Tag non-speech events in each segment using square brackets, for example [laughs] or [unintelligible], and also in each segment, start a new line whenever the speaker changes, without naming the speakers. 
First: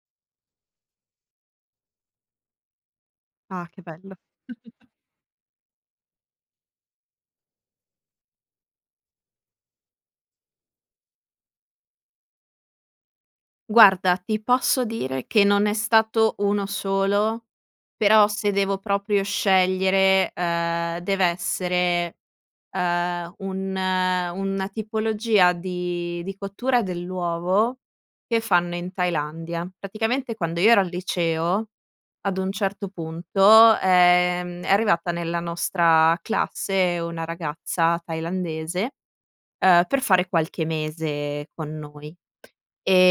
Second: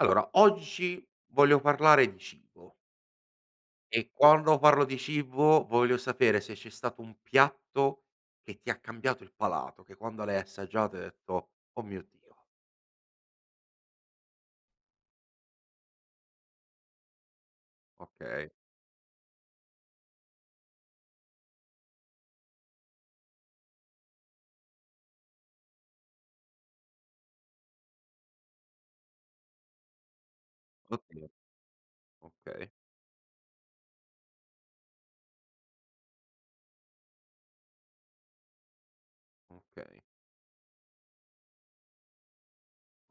Allora, oggi voglio parlare di cibo.
Ah, che
E
bello.
quando parlo
[chuckles]
di cibo, voglio sapere se c'è stato un piatto che ti ha cambiato il palato, che quando l'hai assaggiato hai detto: "Oh mio Dio".
Guarda, ti posso dire che non è stato 1 solo, però
Okay.
se devo proprio scegliere, uhm, deve essere, uhm, un una tipologia di di cottura dell'uovo che fanno in Thailandia. Praticamente quando io ero al
Okay.
liceo ad un
Okay.
certo punto, ehm, è arrivata nella nostra classe una ragazza tailandese, uhm, per
Okay.
fare qualche mese con noi,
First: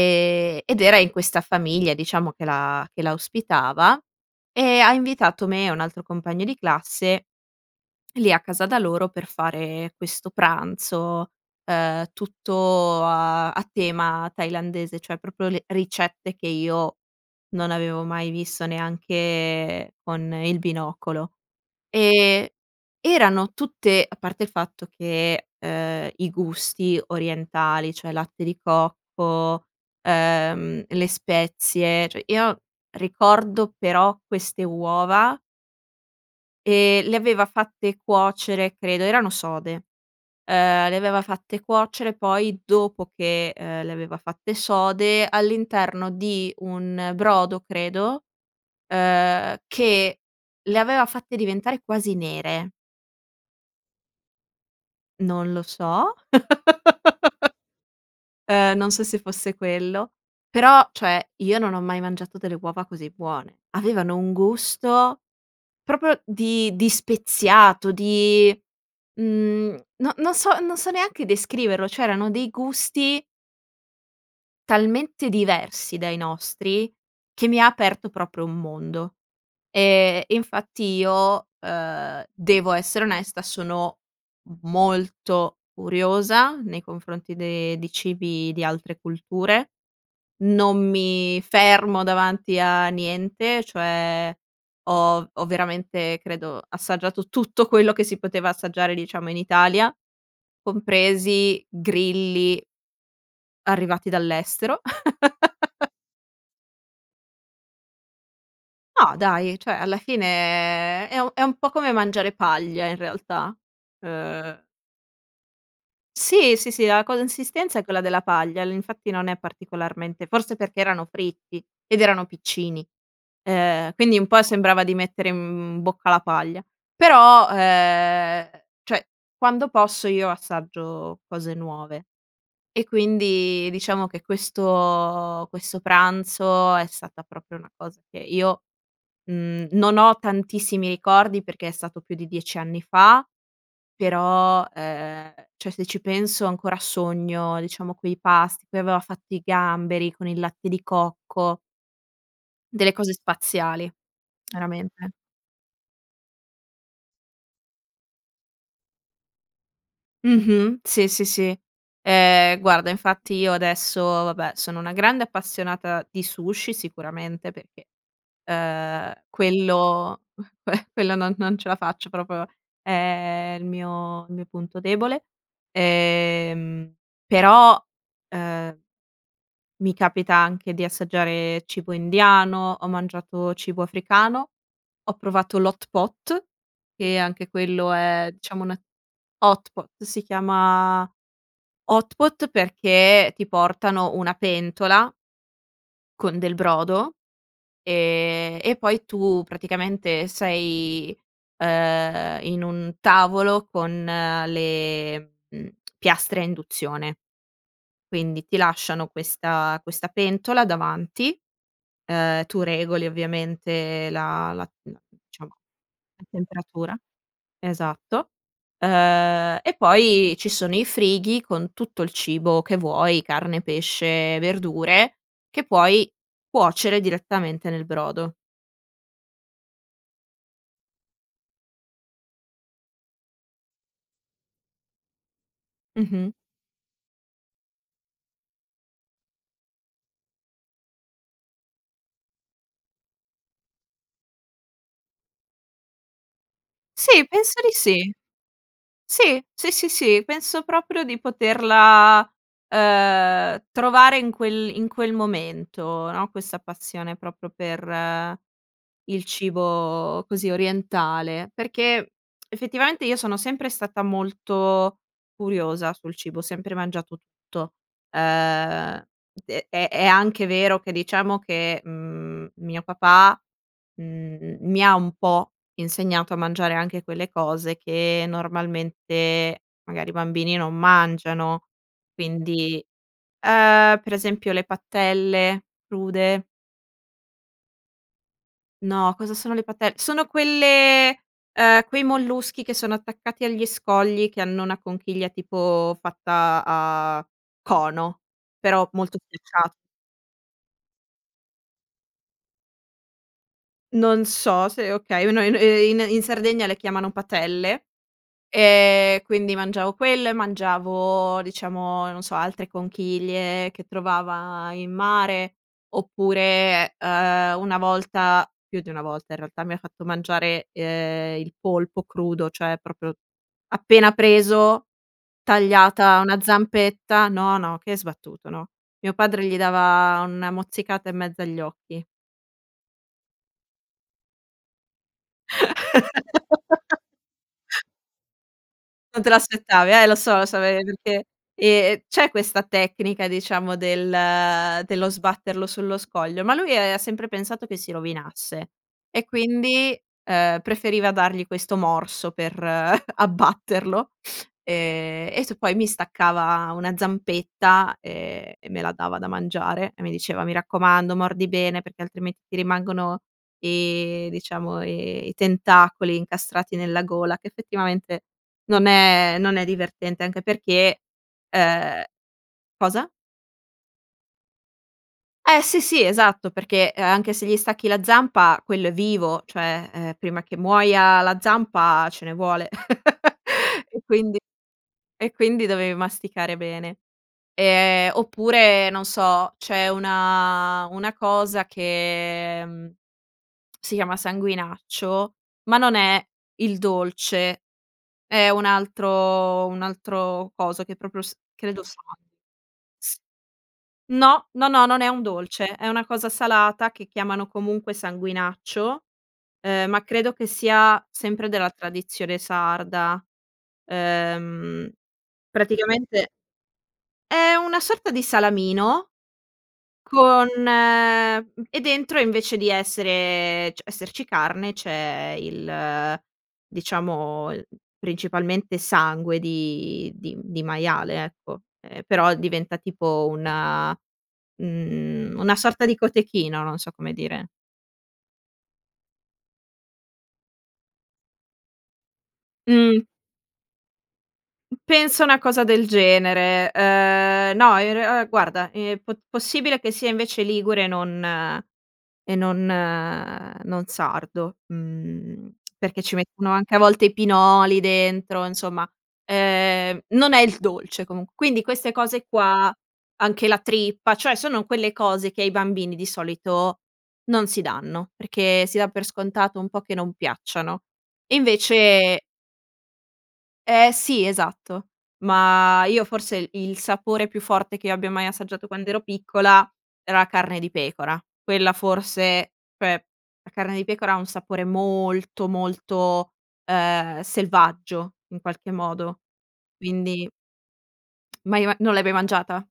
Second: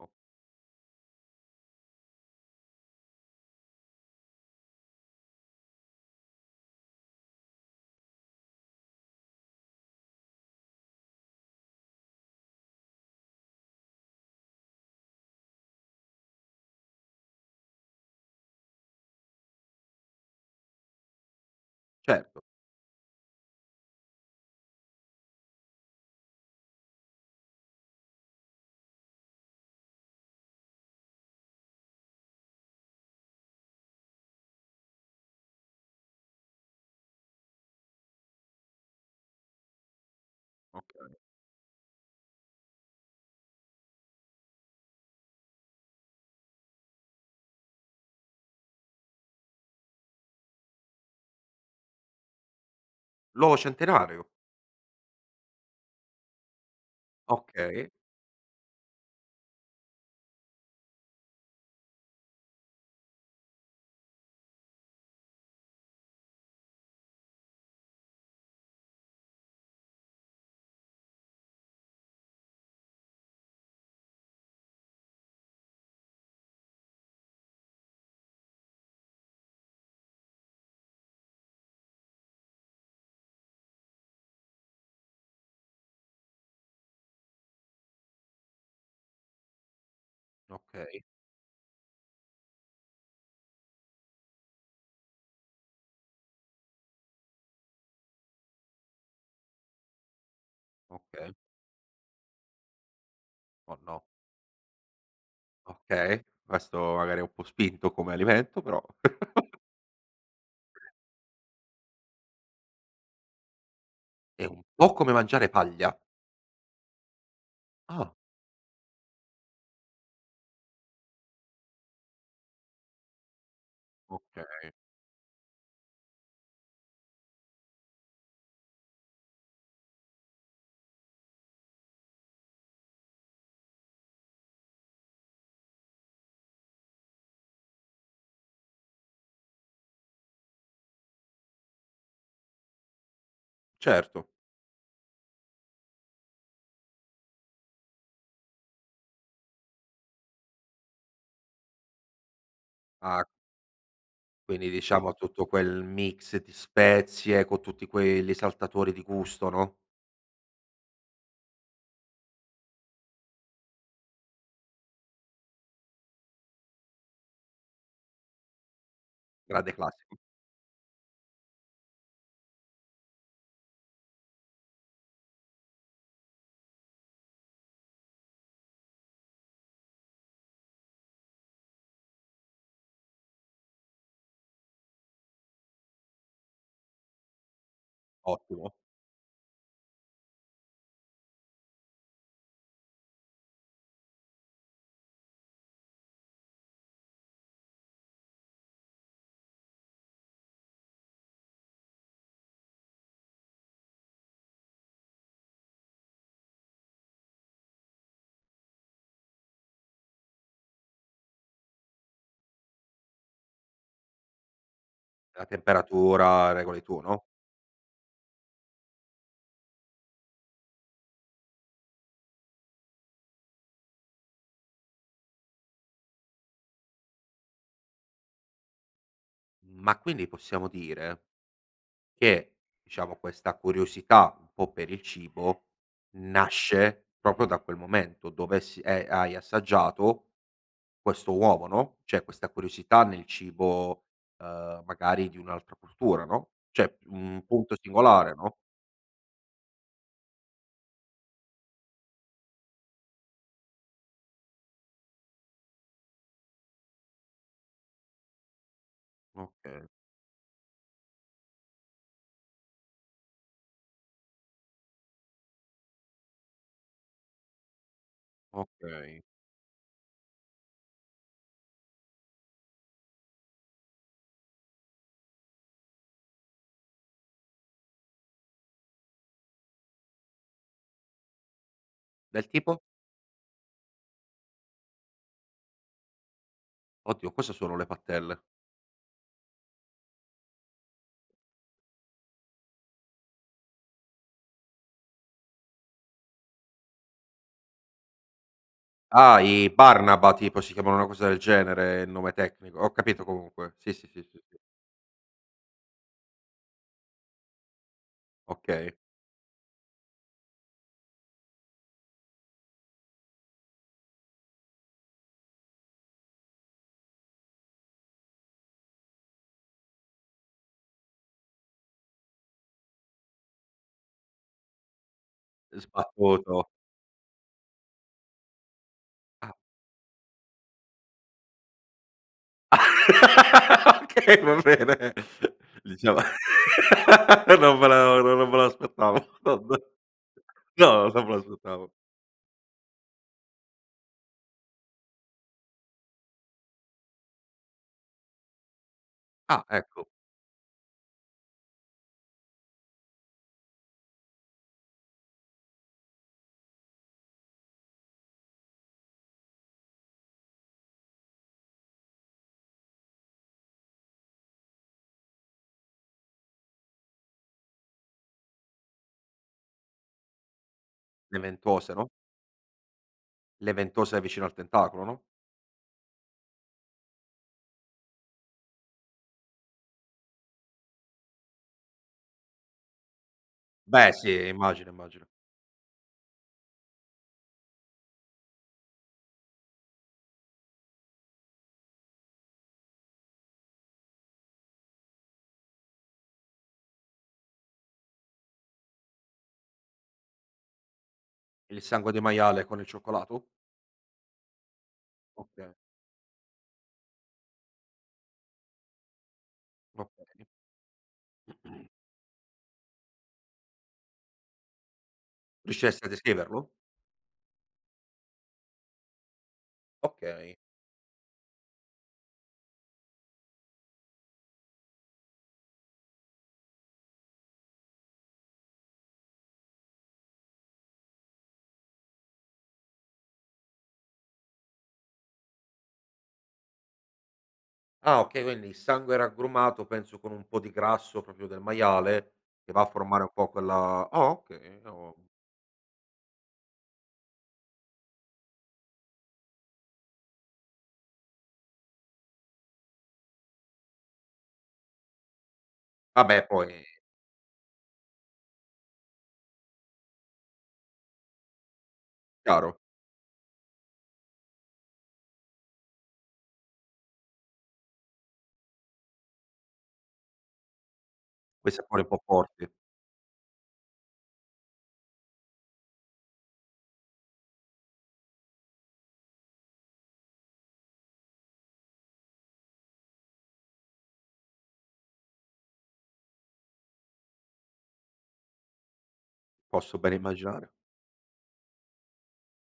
O
ed era in questa famiglia, diciamo, che la che la ospitava e ha invitato me e un altro compagno di classe lì a casa da loro per fare questo pranzo, uhm, tutto a a tema tailandese, cioè proprio le ricette che io non avevo mai visto neanche con il binocolo
Certo.
e erano tutte a parte il fatto che, uhm, i gusti orientali, cioè latte di cocco, ehm, le spezie, cioè io ricordo però queste uova e le aveva fatte cuocere, credo erano sode, ehm, le
Okay.
aveva fatte cuocere poi dopo che, uhm, le aveva fatte sode all'interno di un brodo, credo, uhm, che le aveva fatte diventare quasi nere.
L'uovo centenario.
Non lo so,
Okay.
[chuckles] ehm, non so se fosse quello, però cioè io non ho mai mangiato delle uova così buone. Avevano un gusto proprio di di speziato, di, mhmm, no non so non so neanche descriverlo. C'erano dei gusti talmente diversi dai nostri che mi ha aperto proprio un mondo, ehm, e infatti io, uhm, devo essere onesta, sono molto curiosa nei confronti de di cibi di altre culture, non
Okay.
mi fermo davanti a niente, cioè ho ho veramente credo assaggiato tutto quello che si poteva assaggiare, diciamo, in Italia,
Okay.
compresi grilli.
Oh no.
arrivati dall'estero. [chuckles]
Okay. Questo, magari è un po' spinto come alimento però.
No dai.
[chuckles]
Cioè alla fine è è un è un po' come mangiare paglia in realtà,
È un
uhm
po' come mangiare paglia?
Sì, sì, sì, la consistenza è quella
Ah.
della paglia, infatti non è particolarmente forse perché erano fritti ed erano piccini. Uhm, quindi un po'
Okay.
sembrava di mettere, mhmm, in bocca la paglia. Però, uhm, cioè, quando posso io assaggio cose nuove e quindi diciamo che questo questo pranzo è stata proprio una cosa che io, mhmm, non ho tantissimi ricordi perché è stato più di 10 anni fa,
Certo.
però, ehm, cioè se ci penso ancora sogno, diciamo, quei pasti. Poi aveva fatto i gamberi con il latte di cocco. Delle cose
Ah.
spaziali,
Quindi
veramente.
diciamo tutto quel mix di spezie co' tutti quei esaltatori di gusto, no?
Mh-mh, sì, sì, sì, ehm, guarda, infatti io adesso, vabbè, sono una grande appassionata di sushi, sicuramente, perché, ehm,
Grande classico.
quello [chuckles] quello non non ce la faccio proprio, è il mio il mio punto debole, ehm, però, ehm, mi capita anche di assaggiare cibo indiano, ho mangiato cibo africano, ho provato l' hot pot, che anche quello è, diciamo
Ottimo.
una hot pot, si chiama hot pot perché ti portano una pentola con del brodo e e poi tu praticamente sei, ehm, in un tavolo con le, mhmm, piastre a induzione, quindi ti lasciano questa questa pentola davanti, ehm, tu regoli ovviamente la la la
La
diciamo, la
temperatura regoli
temperatura,
tu, no?
esatto, uhm, e poi ci sono i frighi con tutto il cibo che vuoi: carne, pesce, verdure che puoi cuocere direttamente nel brodo.
Ma quindi possiamo dire che, diciamo, questa curiosità un po' per il cibo
Mh-mh.
nasce proprio da quel momento dove, s eh, hai assaggiato questo uovo, no? Cioè, questa curiosità nel cibo, uhm, magari di un'altra cultura, no? Cioè,
Sì,
mhmm, un
penso di
punto
sì.
singolare, no?
Sì, sì, sì, sì, penso proprio di poterla, uhm, trovare in quel in quel momento, no, questa passione proprio per, ehm, il
Okay.
cibo così orientale, perché [tsk] effettivamente io sono sempre stata molto curiosa sul cibo, ho sempre mangiato tutto, uhm,
Okay.
e e è anche vero che diciamo che, mhmm, mio papà, mhmm, mi ha un po' insegnato a mangiare anche quelle cose che normalmente magari i bambini non mangiano.
Del tipo?
Quindi, uhm, per esempio le patelle crude.
Oh Dio, cosa sono le pattelle?
No, cosa sono le pattel sono quelle, uhm, quei molluschi che sono attaccati agli scogli che hanno una conchiglia tipo fatta a cono, però molto
Ah, i
sbucciato.
Barnaba tipo, si chiamano una cosa del genere, il nome tecnico. Ho capito comunque, sì, sì, sì,
Non
sì, sì.
so se okay, un ehm, i in in Sardegna le chiamano "patelle"
Okay.
e quindi mangiavo quelle, mangiavo, diciamo, non so, altre conchiglie che trovava in mare oppure, uhm, una volta, più di una volta in realtà, mi ha fatto mangiare, uhm, il polpo crudo, cioè proprio appena preso, tagliata una
Sbattuto.
zampetta no, no, che sbattuto, no. Mio padre
Ah.
gli dava una mozzicata in mezzo agli occhi.
[laughs] Okay, va bene, diciamo, non
[laughs]
me la no, non me
Non
l'aspettavo,
te
vabbè.
l'aspettavi, eh, lo so, lo so, ehm,
No,
perché,
non me l'aspettavo.
ehm, c'è questa tecnica, diciamo, del dello sbatterlo sullo scoglio, ma lui aveva sempre pensato che si rovinasse e
Ah,
quindi,
ecco.
ehm, preferiva dargli questo morso per [chuckles] abbatterlo e e t poi mi staccava una zampetta e e me la dava da mangiare e mi diceva: “Mi raccomando, mordi bene, perché altrimenti ti rimangono i, diciamo, i i tentacoli incastrati nella gola”, che effettivamente non è non è divertente, anche perché,
Le ventose,
ehm,
no?
cosa?
Le ventose vicino al tentacolo, no?
Eh sì, sì, esatto, perché, uhm, anche se gli stacchi la zampa quello è vivo, cioè, ehm, prima che muoia la zampa ce ne vuole [chuckles] e
Beh sì.
quindi
Immagino, immagino.
e quindi dovevi masticare bene. Ehm, oppure, non so, c'è una una cosa che, mhmm, si chiama sanguinaccio, ma non è il dolce, è un altro un altro coso che proprio s credo
Il sangue
[unintelligible]
di maiale con il
s
cioccolato?
no, no, no, non è un dolce,
Okay.
è una cosa salata che chiamano comunque sanguinaccio, ehm, ma credo
Okay.
che sia sempre della
[clears throat]
tradizione sarda, ehm,
Riusciresti a
praticamente
descriverlo?
è una sorta di salamino con
Okay.
e dentro, invece di essere cioè esserci carne, c'è il, diciamo il principalmente sangue di di di maiale, ecco, ehm, però diventa tipo una, mhmm, una sorta di cotechino, non so come dire.
Ah, okay. Quindi il sangue raggrumato penso con un po' di grasso proprio del maiale che va a
Mh.
formare un po' quella ah okay, diciamo
Penso una cosa del genere. Ehm, no, in re ehm, guarda, ehm, pot possibile che sia invece ligure e non e non non sardo. Mhmm, [tsk] perché ci
Vabbè,
mettono anche a
poi
volte i pinoli dentro, insomma, ehm, non è il dolce comunque, quindi queste cose qua,
Chiaro.
anche la trippa, cioè sono quelle cose che ai bambini di solito non si danno, perché si dà per scontato un po' che non piacciano,
Quei sapori un po'
invece
forti.
Eh sì, esatto, ma io forse il il sapore più forte che io abbia mai assaggiato quand'ero piccola era la carne di pecora, quella forse, cioè la carne di pecora ha un sapore molto, molto, ehm, selvaggio in qualche modo,
Posso bene
quindi
immaginare.
[tsk] Mai i ma non l'hai mai mangiata?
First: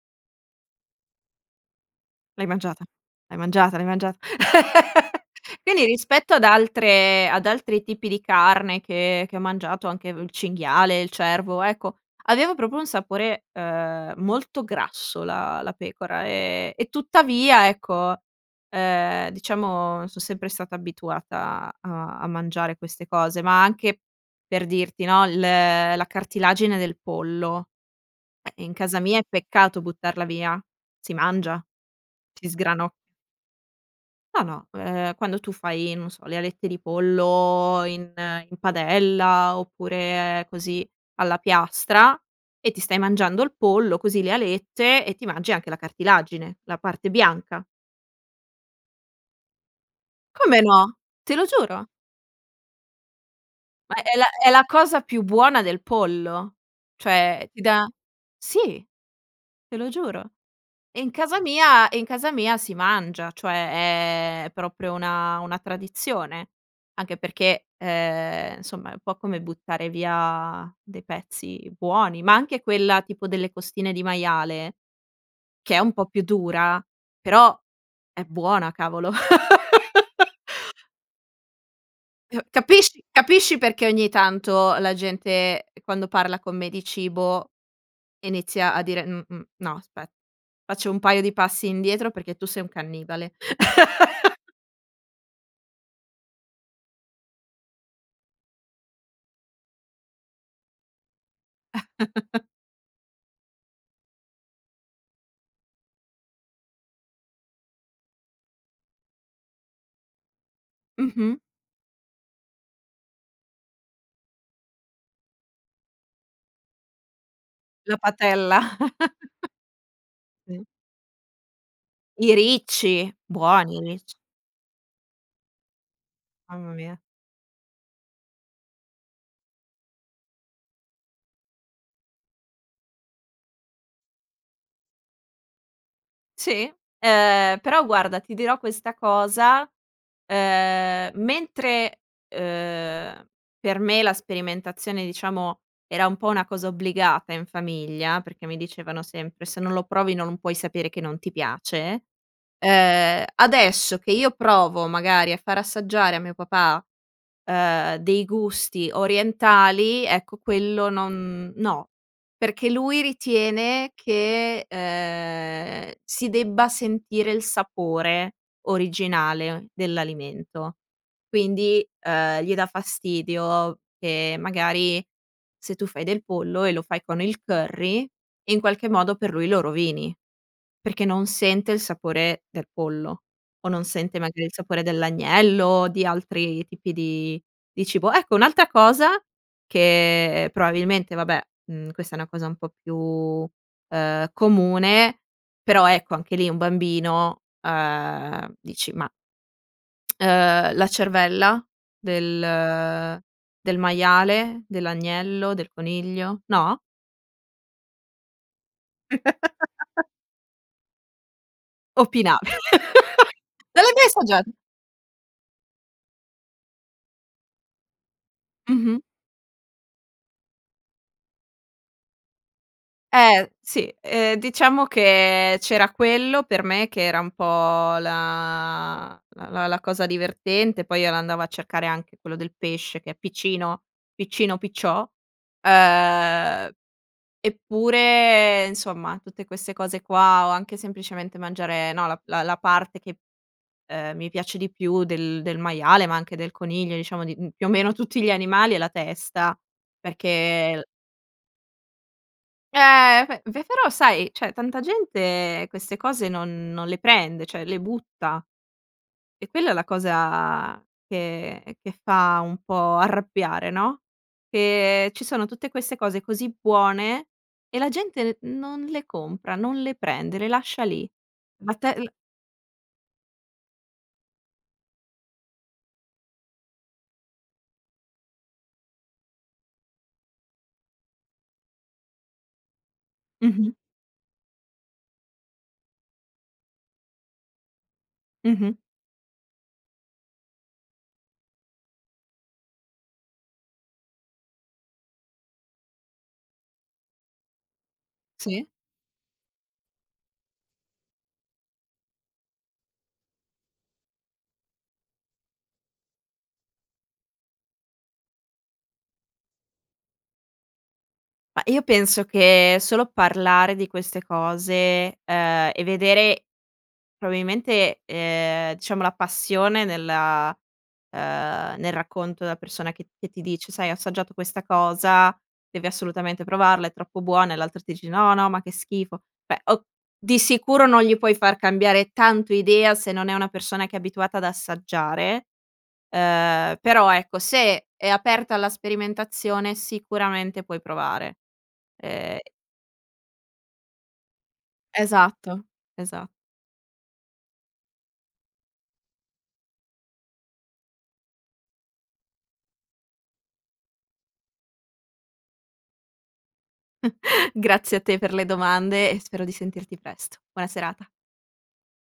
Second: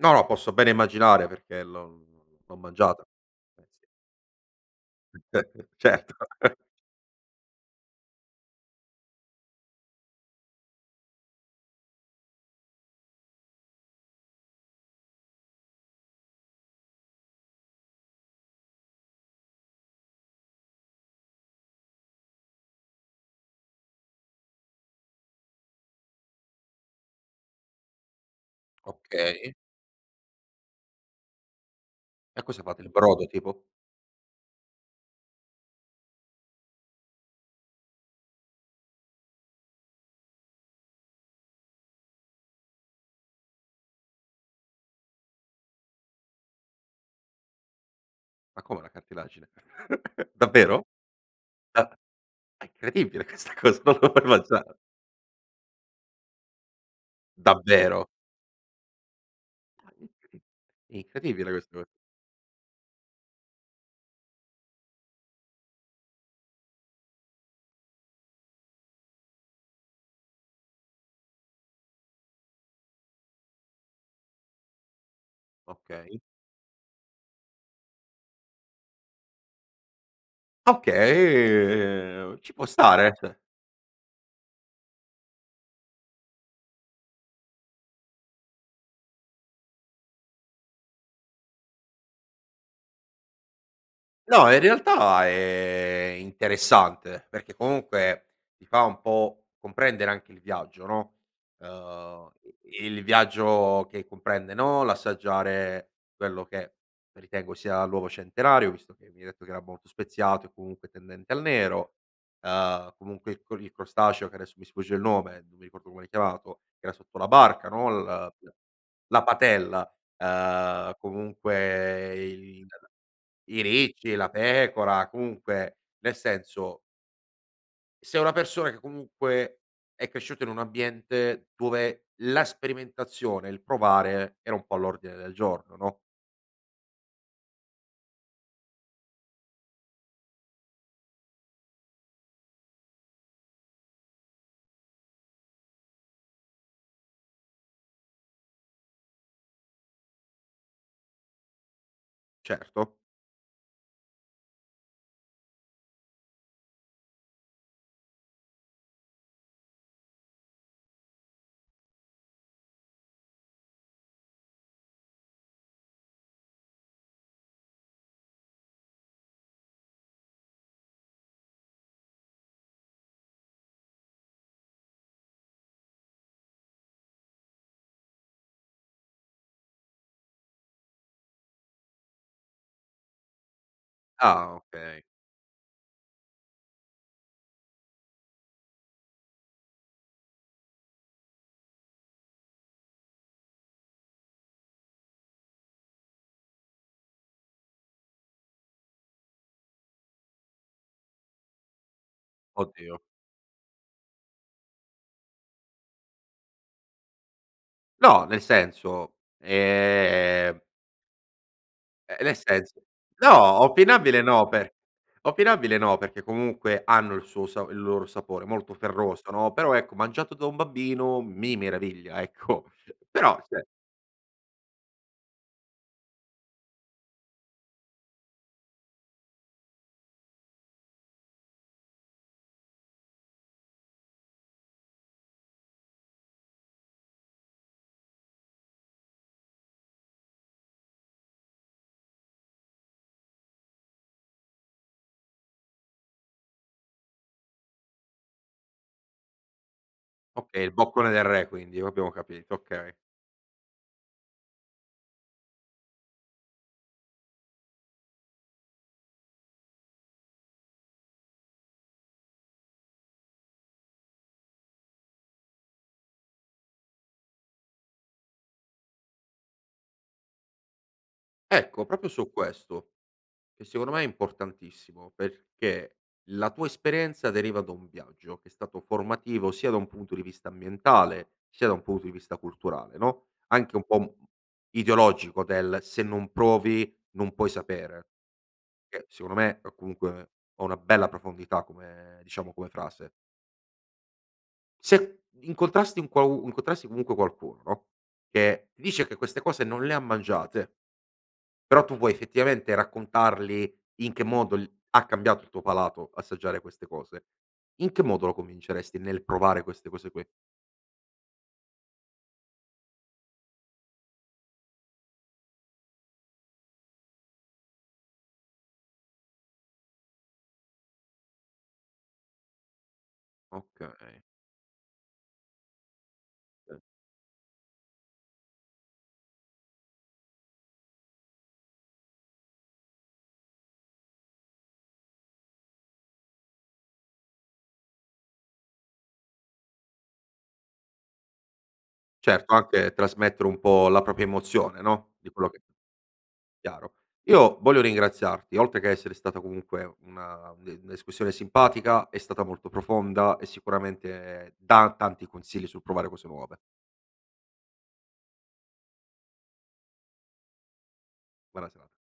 No, no. Posso bene immaginare perché l'ho
L'hai
l'ho
mangiata?
mangiata,
L'hai
beh,
mangiata? L'hai
sì.
mangiata? [chuckles]
[chuckles]
Quindi
Certo.
rispetto ad
[chuckles]
altre ad altri tipi di carne che che ho mangiato, anche il cinghiale, il cervo, ecco, aveva proprio un sapore, uhm, molto grasso la la pecora, e e tuttavia, ecco, ehm, diciamo, son sempre stata abituata a a mangiare queste cose. Ma anche per dirti, no, il la cartilagine del pollo, eh in casa mia è
Okay.
peccato buttarla via, si mangia,
E
si
cosa fate, il
sgranocchia.
brodo tipo?
No, no, ehm, quando tu fai, non so, le alette di pollo in in padella oppure così alla piastra e ti stai mangiando il pollo così, le alette, e ti mangi anche la cartilagine, la parte bianca.
Ma come la cartilagine? [chuckles]
Come
Davvero?
no? Te lo giuro.
Ah, ah, incredibile questa cosa, non
Ma
lo
è
puoi
la è la
mangiare.
cosa più buona del pollo, cioè ti dà
Davvero?
sì, te lo
Ah
giuro,
incredib
e in casa
incredibile questa co
mia e in casa mia si mangia, cioè è proprio una una tradizione, anche perché, ehm, insomma, è un po' come buttare via dei pezzi buoni, ma anche quella tipo delle costine di maiale, che è un po'
Okay.
più dura, però è buona, cavolo. [laughs]
Okay, uhm,
Eh,
ci può
capisci
stare, eh, cioè
capisci perché ogni tanto la gente quando parla con me di cibo inizia a dire: "Mh-mh, no aspè, faccio un paio di passi indietro perché tu sei un cannibale". [chuckles]
No, in realtà è interessante, perché comunque ti fa un po' comprendere anche il viaggio, no? Uhm,
[chuckles]
i il viaggio che comprende, no, l'assaggiare quello che ritengo sia l'uovo centenario, visto che mi hai detto che era molto speziato e comunque tendente
Mh-mh.
al nero, ehm, comunque il co il crostaceo che adesso mi sfugge il nome, non mi ricordo come l'hai chiamato, che era sotto la barca, no.
La
La
patella. [chuckles]
la patella,
Sì.
uhm, comunque, eh,
I
il
ricci,
i
buoni i ricci.
ricci, la pecora, comunque, nel
Mamma
senso
mia.
sei una persona che comunque è cresciuta in un ambiente dove la sperimentazione e il provare era un po' all'ordine del giorno, no?
Sì. Ehm, però guarda, ti dirò questa cosa, ehm, mentre, uhm, per me la sperimentazione, diciamo, era un po' una cosa obbligata in famiglia, perché mi dicevano sempre: “Se non lo provi, non puoi sapere che non ti piace”,
Certo.
uhm, adesso che io provo magari a far assaggiare a mio papà, uhm, dei gusti orientali, ecco, quello no, perché lui ritiene che, uhm, si debba sentire il sapore originale dell'alimento. Quindi, uhm, gli dà fastidio che magari, se tu fai del pollo e lo fai con il curry, in qualche modo per lui lo rovini, perché non sente il sapore del pollo o non sente magari il
Ah,
sapore
okay.
dell'agnello, di altri tipi di di cibo. Ecco, un'altra cosa che probabilmente, vabbè, mhmm, questa è una cosa un po' più, uhm, comune, però ecco, anche lì un bambino, uhm, dici, ma, [tsk] uhm, la cervella
Oddio.
del del maiale, dell'agnello, del coniglio, no?
No, nel senso,
[laughs]
ehm ehm, nel
Opinab
senso, no,
[laughs] non li hai mai
opinabile no
assaggiati?
pe opinabile no, perché comunque hanno il suo sa il loro sapore, molto
Mh-mh.
ferroso, no? Però ecco, mangiato da un bambino, mi meraviglia, ecco, però,
Eh
cioè
sì, ehm, diciamo che c'era quello per me che era un po' la la la cosa divertente. Poi io l'andavo a cercare anche quello del pesce, che è piccino, piccino, picciò, uhm, eppure, insomma, tutte queste cose qua, o anche semplicemente mangiare, no, la la la parte che, ehm, mi piace di più del del maiale, ma anche del coniglio, diciamo, di, mhmm, più o meno tutti gli animali, è la testa, perché
Okay, il
è l
boccone del re quindi. Lo abbiamo capito, okay.
Eh beh. Beh, però sai, cioè tanta gente queste cose non non le prende, cioè le butta, è quella la cosa che che fa un po' arrabbiare, no? Che ci sono tutte queste cose così buone e la gente non le compra, non le prende, le lascia lì. Ma
Ecco,
te
proprio
l
su questo, che secondo me è importantissimo, perché la tua esperienza deriva da un viaggio che è stato formativo, sia da un punto di vista ambientale sia da un punto di vista culturale, no,
Mh-mh.
anche un po', mhmm, ideologico del: se non provi non puoi sapere,
Mh-mh.
che secondo me ha comunque ha una bella profondità come, diciamo, come frase. Se incontrasti un quau incontrassi comunque qualcuno, no,
Sì.
che ti dice che queste cose non le ha mangiate, però tu vuoi effettivamente raccontargli in che modo l ha cambiato il tuo palato assaggiare queste cose, in che modo lo convinceresti nel provare queste cose qui?
Ma io penso che solo parlare di queste cose, uhm, e vedere probabilmente, uhm, diciamo, la passione nella, ehm, nel racconto della persona che che ti dice: “Sai, ho
Okay.
assaggiato questa cosa, devi assolutamente
Se.
provarla, è troppo buona”, e l'altro ti dice: “No, no, ma che schifo”, beh o di sicuro non gli puoi far cambiare tanto idea se non è una persona che è abituata ad assaggiare, ehm, però ecco, se è aperta alla sperimentazione, sicuramente puoi provare. Ehm
Certo, anche trasmettere un po' la propria emozione, no, di quello che
Esatto, esatto.
Chiaro. Io voglio ringraziarti, oltre che a essere stata comunque una de discussione simpatica, è stata molto profonda e sicuramente dà tanti consigli sul provare cose nuove.
[chuckles] Grazie a te per le domande e spero di sentirti presto. Buona serata.
Buona serata.